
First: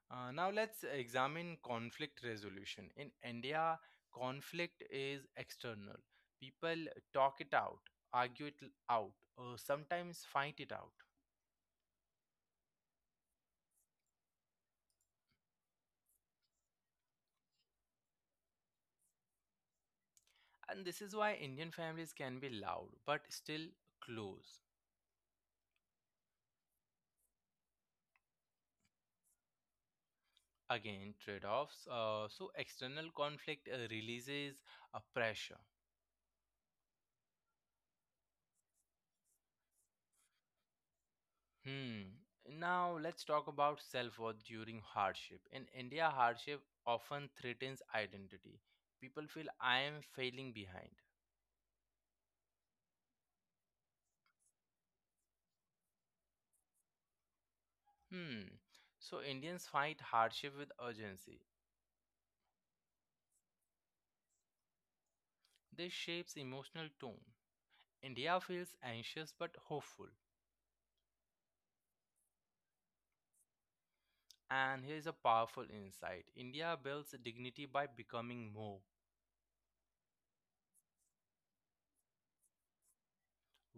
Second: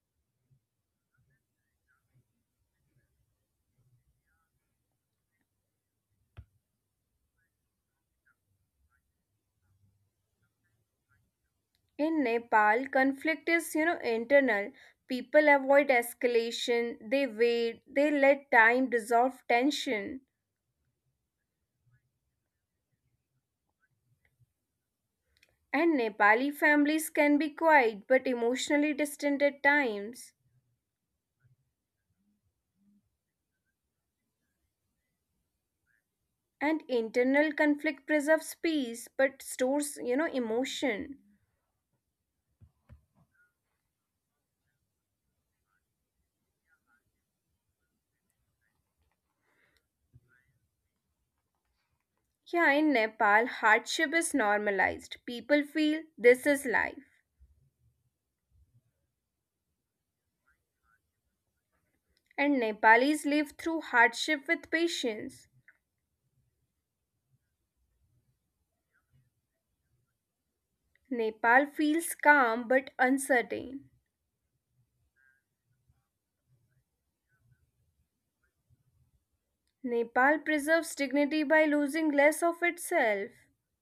S1: Now let's examine conflict resolution. In India, conflict is external. People talk it out, argue it out, or sometimes fight it out.
S2: In Nepal, conflict is, internal. People avoid escalation, they wait, they let time dissolve tension.
S1: And this is why Indian families can be loud but still close.
S2: And Nepali families can be quiet but emotionally distant at times.
S1: Again, trade offs. So, external conflict releases a pressure.
S2: And internal conflict preserves peace but stores emotion.
S1: Hmm. Now let's talk about self-worth during hardship. In India, hardship often threatens identity. People feel I am failing behind.
S2: Yeah, in Nepal hardship is normalized. People feel this is life.
S1: Hmm. So Indians fight hardship with urgency.
S2: And Nepalis live through hardship with patience.
S1: This shapes emotional tone. India feels anxious but hopeful.
S2: Nepal feels calm but uncertain.
S1: And here's a powerful insight. India builds dignity by becoming more.
S2: Nepal preserves dignity by losing less of itself.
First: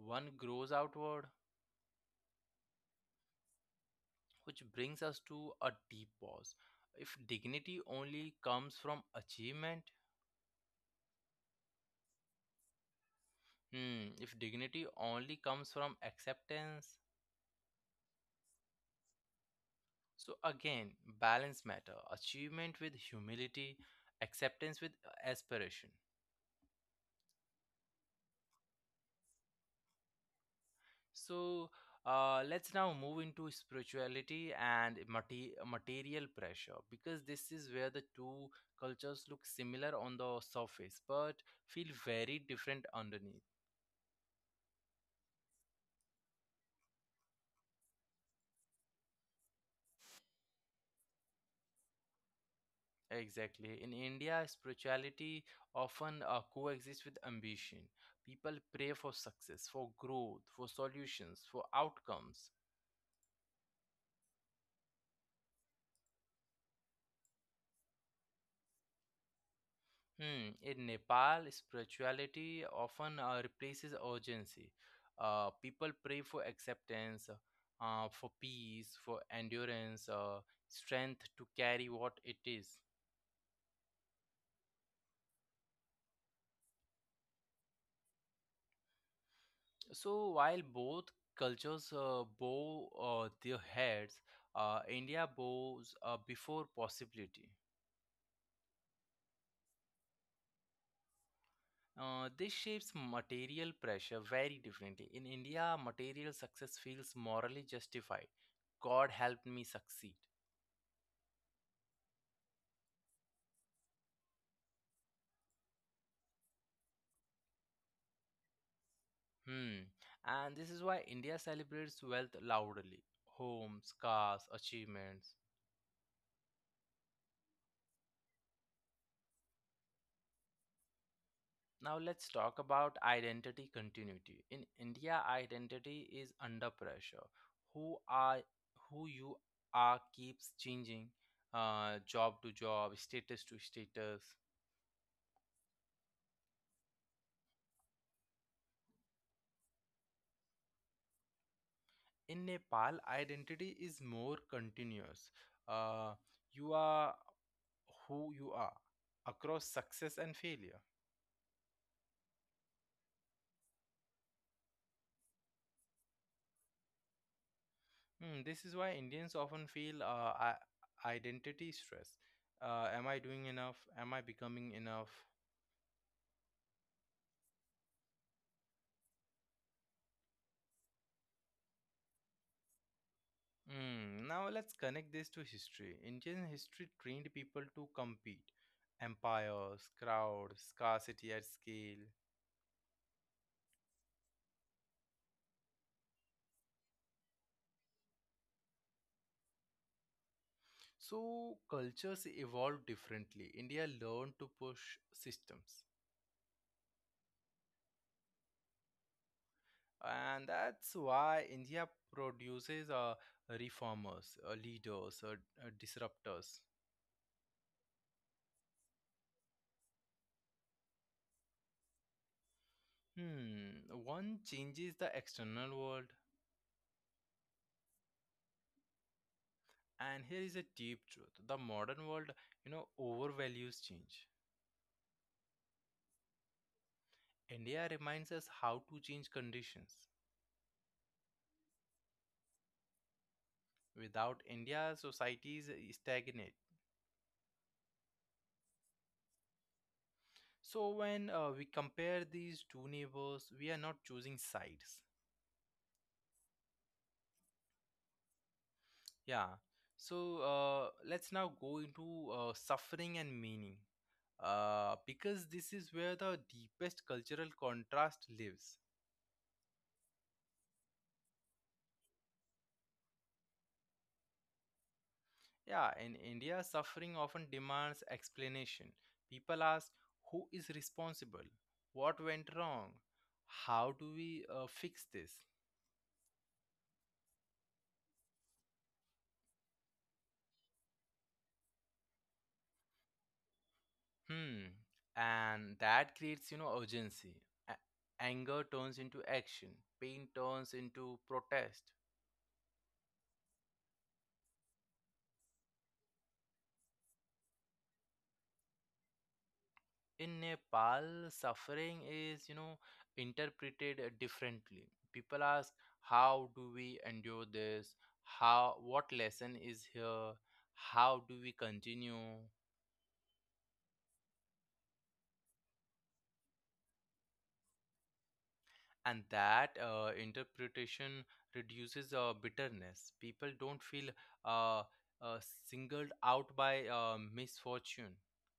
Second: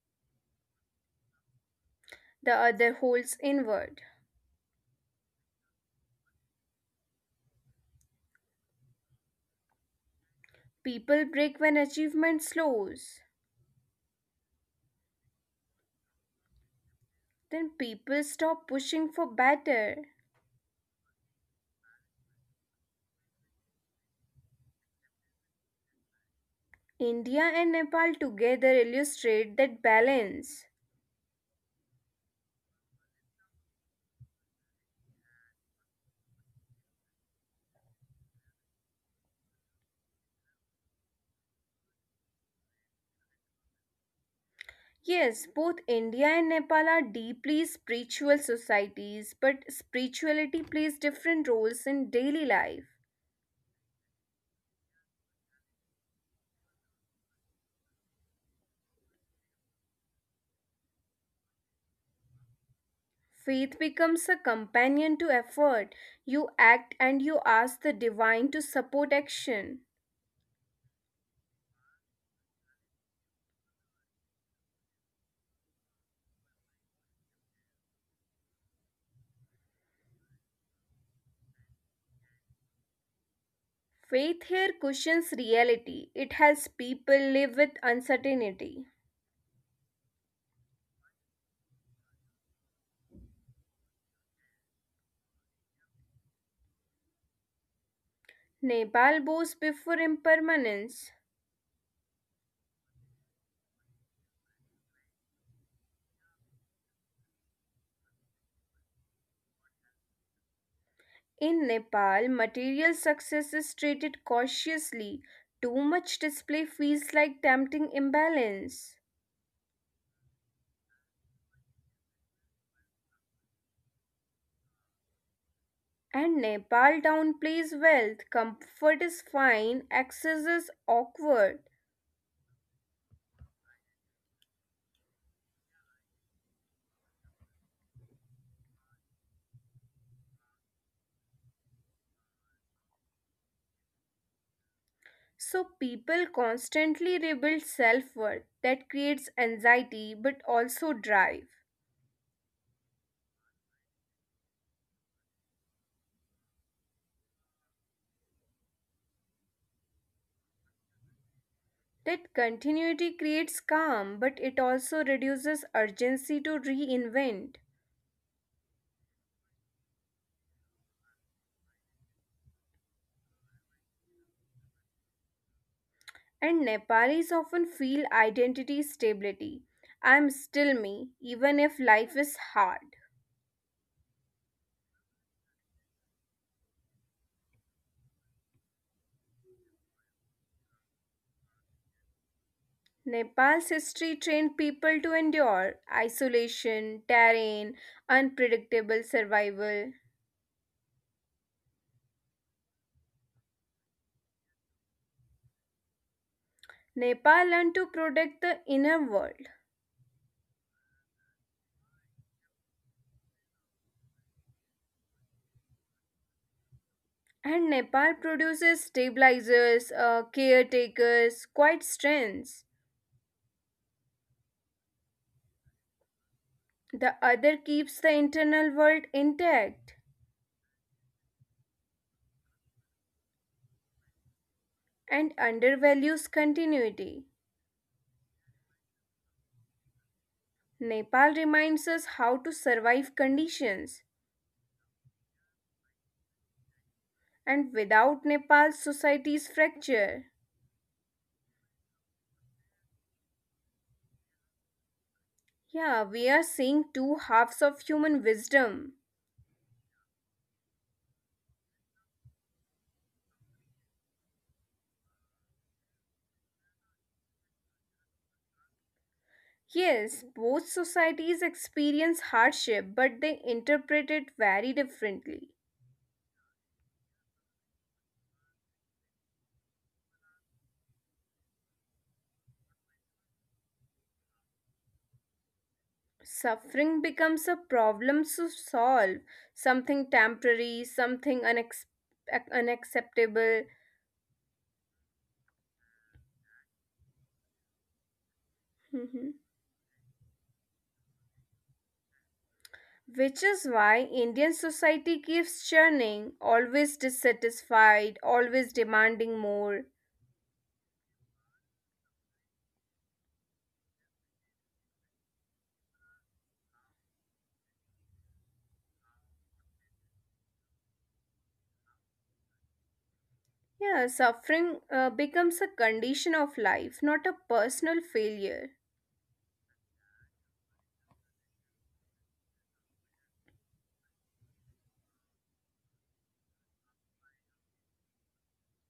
S1: One grows outward,
S2: The other holds inward.
S1: which brings us to a deep pause. If dignity only comes from achievement,
S2: People break when achievement slows.
S1: hmm, if dignity only comes from acceptance,
S2: Then people stop pushing for better.
S1: so again, balance matter. Achievement with humility, acceptance with aspiration.
S2: India and Nepal together illustrate that balance.
S1: So let's now move into spirituality and material pressure, because this is where the two cultures look similar on the surface but feel very different underneath.
S2: Yes, both India and Nepal are deeply spiritual societies, but spirituality plays different roles in daily life.
S1: Exactly. In India, spirituality often coexists with ambition. People pray for success, for growth, for solutions, for outcomes.
S2: Faith becomes a companion to effort. You act and you ask the divine to support action.
S1: Hmm. In Nepal, spirituality often replaces urgency. People pray for acceptance, for peace, for endurance, strength to carry what it is.
S2: Faith here cushions reality, it helps people live with uncertainty.
S1: So while both cultures bow their heads, India bows before possibility.
S2: Nepal bows before impermanence.
S1: This shapes material pressure very differently. In India, material success feels morally justified. God helped me succeed.
S2: In Nepal, material success is treated cautiously. Too much display feels like tempting imbalance.
S1: Hmm. And this is why India celebrates wealth loudly, homes, cars, achievements.
S2: And Nepal downplays wealth. Comfort is fine, access is awkward.
S1: Now let's talk about identity continuity. In India, identity is under pressure. Who are who you are keeps changing, job to job, status to status.
S2: So people constantly rebuild self worth. That creates anxiety but also drive.
S1: In Nepal, identity is more continuous. Uh, you are who you are across success and failure.
S2: That continuity creates calm but it also reduces urgency to reinvent.
S1: Hmm, this is why Indians often feel identity stress. Am I doing enough? Am I becoming enough?
S2: And Nepalis often feel identity stability. I'm still me, even if life is hard.
S1: Hmm, now let's connect this to history. Indian history trained people to compete. Empires, crowds, scarcity at scale.
S2: Nepal's history trained people to endure isolation, terrain, unpredictable survival.
S1: So cultures evolved differently. India learned to push systems.
S2: Nepal learned to protect the inner world.
S1: And that's why India produces reformers, leaders, disruptors.
S2: And Nepal produces stabilizers, caretakers, quite strengths.
S1: Hmm, one changes the external world.
S2: The other keeps the internal world intact
S1: And here is a deep truth. The modern world, you know, overvalues change.
S2: and undervalues continuity.
S1: India reminds us how to change conditions.
S2: Nepal reminds us how to survive conditions,
S1: Without India, societies stagnate.
S2: and without Nepal, societies fracture.
S1: So when we compare these two neighbors, we are not choosing sides.
S2: Yeah, we are seeing two halves of human wisdom.
S1: Yeah. So let's now go into suffering and meaning, because this is where the deepest cultural contrast lives.
S2: Yes, both societies experience hardship, but they interpret it very differently.
S1: Yeah, in India, suffering often demands explanation. People ask, "Who is responsible? What went wrong? How do we fix this?"
S2: Suffering becomes a problem to solve, something temporary, something unacceptable.
S1: Hmm. And that creates, you know, urgency. A- Anger turns into action. Pain turns into protest.
S2: Which is why Indian society keeps churning, always dissatisfied, always demanding more.
S1: In Nepal, suffering is, you know, interpreted differently. People ask, how do we endure this? How, what lesson is here? How do we continue?
S2: Yeah, suffering becomes a condition of life, not a personal failure.
S1: And that interpretation reduces bitterness. People don't feel uh, uh, singled out by misfortune.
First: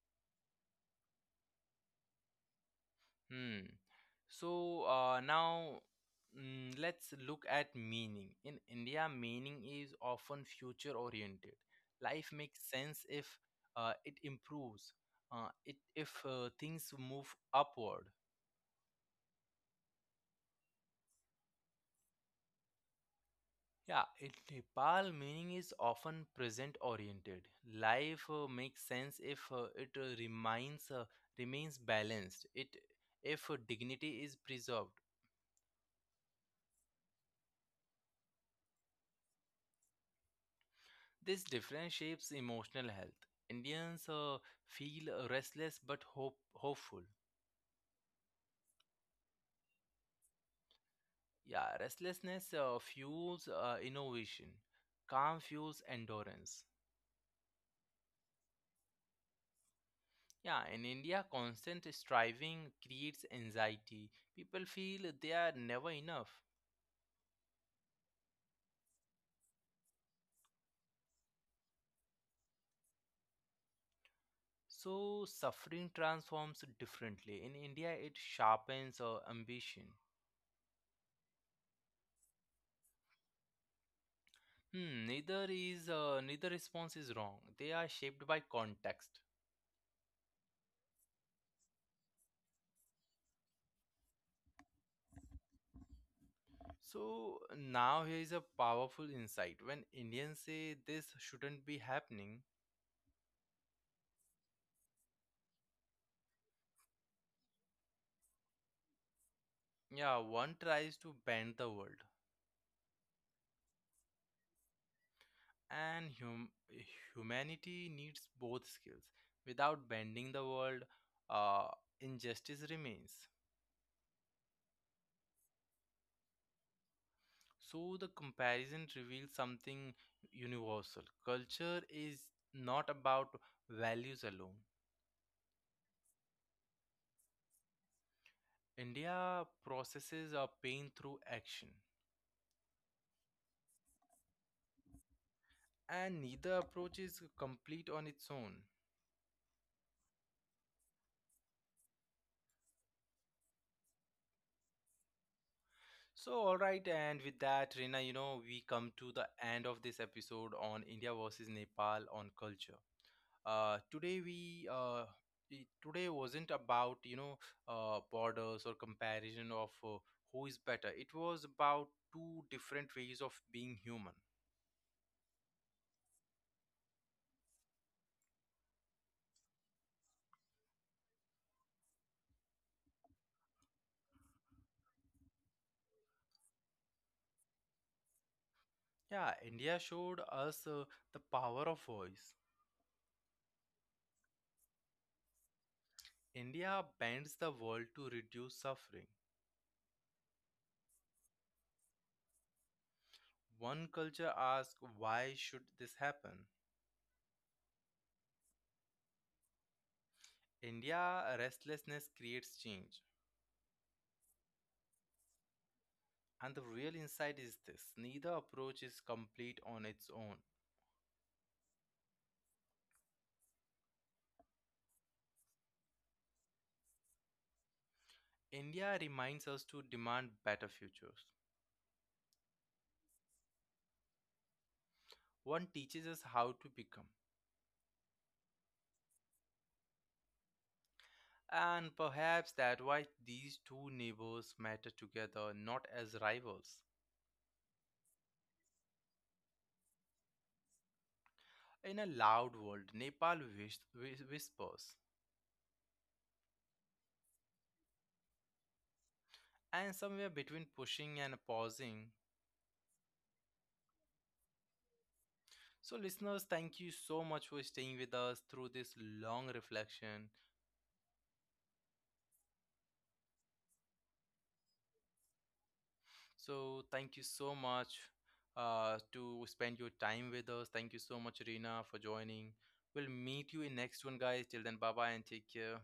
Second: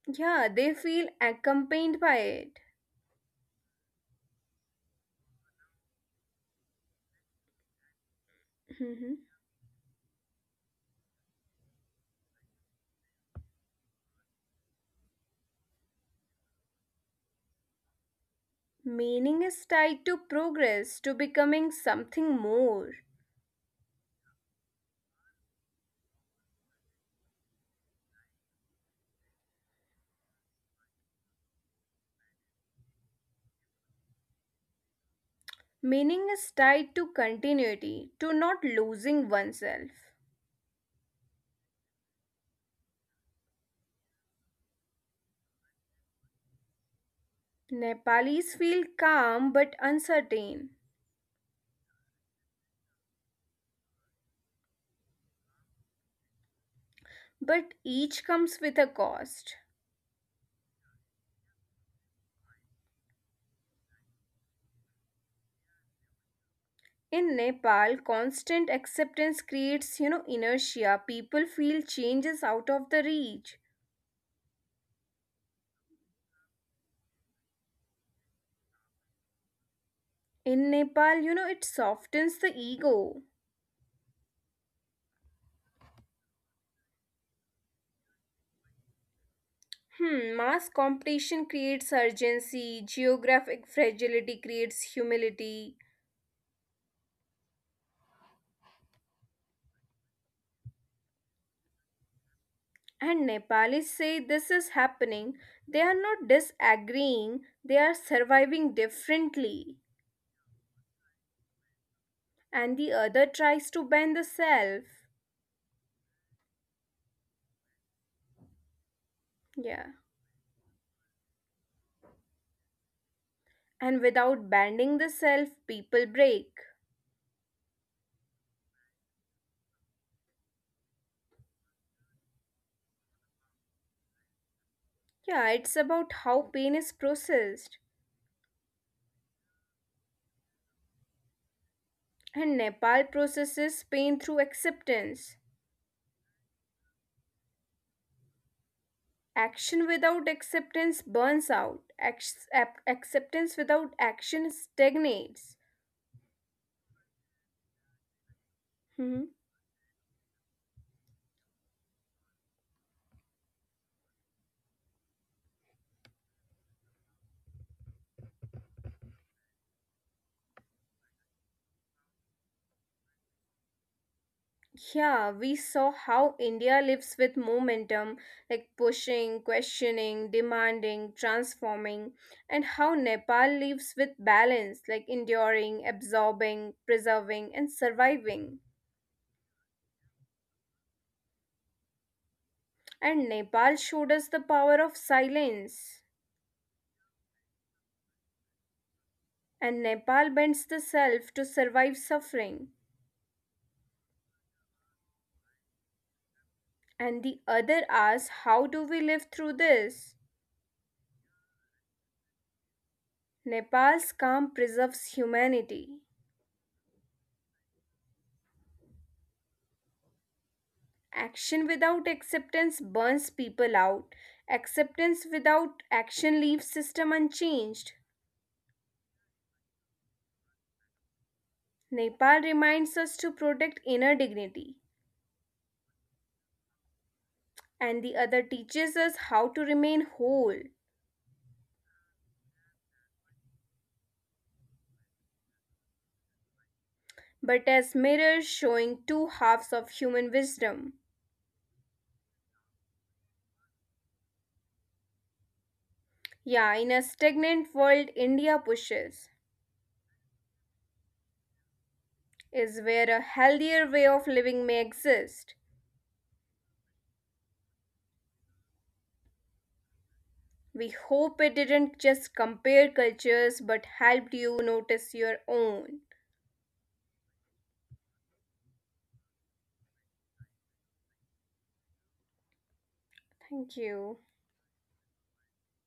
S2: Yeah, they feel accompanied by it.
S1: Hmm. So let's look at meaning. In India,
S2: Mhm.
S1: meaning is often future oriented. Life makes sense if it improves, if things move upward.
S2: Meaning is tied to progress, to becoming something more.
S1: Yeah, in Nepal, meaning is often present oriented. Life makes sense if it remains remains balanced. It If dignity is preserved.
S2: Meaning is tied to continuity, to not losing oneself.
S1: This difference shapes emotional health. Indians feel restless but hopeful.
S2: Nepalis feel calm but uncertain.
S1: Yeah, restlessness fuels innovation. Calm fuels endurance.
S2: But each comes with a cost.
S1: Yeah, in India, constant striving creates anxiety. People feel they are never enough.
S2: In Nepal, constant acceptance creates, inertia. People feel change is out of the reach.
S1: So, suffering transforms differently. In India, it sharpens ambition.
S2: In Nepal, it softens the ego.
S1: Hmm, neither response is wrong. They are shaped by context.
S2: Hmm, mass competition creates urgency, geographic fragility creates humility.
S1: So now here is a powerful insight. When Indians say this shouldn't be happening,
S2: And Nepalis say this is happening. They are not disagreeing, they are surviving differently.
S1: yeah, one tries to bend the world,
S2: And the other tries to bend the self.
S1: and humanity needs both skills. Without
S2: Yeah.
S1: bending the world, uh, injustice remains.
S2: And without banding the self, people break.
S1: So the comparison reveals something universal. Culture is not about values alone.
S2: Yeah, it's about how pain is processed.
S1: India processes our pain through action,
S2: And Nepal processes pain through acceptance.
S1: and neither approach is complete on its own.
S2: Action without acceptance burns out. Acceptance without action stagnates.
S1: So, all right, and with that, Reena, you know, we come to the
S2: Hmm.
S1: end of this episode on India versus Nepal on culture. Uh, today we uh, Today wasn't about, you know, borders or comparison of who is better. It was about two different ways of being human.
S2: Yeah, we saw how India lives with momentum, like pushing, questioning, demanding, transforming, and how Nepal lives with balance, like enduring, absorbing, preserving, and surviving.
S1: Yeah, India showed us the power of voice.
S2: And Nepal showed us the power of silence.
S1: India bends the world to reduce suffering.
S2: And Nepal bends the self to survive suffering.
S1: One culture asks, why should this happen?
S2: And the other asks, how do we live through this?
S1: India restlessness creates change.
S2: Nepal's calm preserves humanity.
S1: And the real insight is this, neither approach is complete on its own.
S2: Action without acceptance burns people out. Acceptance without action leaves system unchanged.
S1: India reminds us to demand better futures.
S2: Nepal reminds us to protect inner dignity,
S1: One teaches us how to become.
S2: and the other teaches us how to remain whole,
S1: And perhaps that's why these two neighbors matter together, not as rivals.
S2: but as mirrors showing two halves of human wisdom.
S1: In a loud world, Nepal whispers.
S2: Yeah, in a stagnant world, India pushes,
S1: And somewhere between pushing and pausing.
S2: is where a healthier way of living may exist.
S1: So, listeners, thank you so much for staying with us through this long reflection.
S2: We hope it didn't just compare cultures but helped you notice your own.
S1: So thank you so much to spend your time with us. Thank you so much, Reena, for joining. We'll meet you
S2: Thank
S1: in next
S2: you.
S1: one, guys. Till then, bye bye and take care.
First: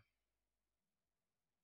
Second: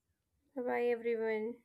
S2: Bye bye, everyone.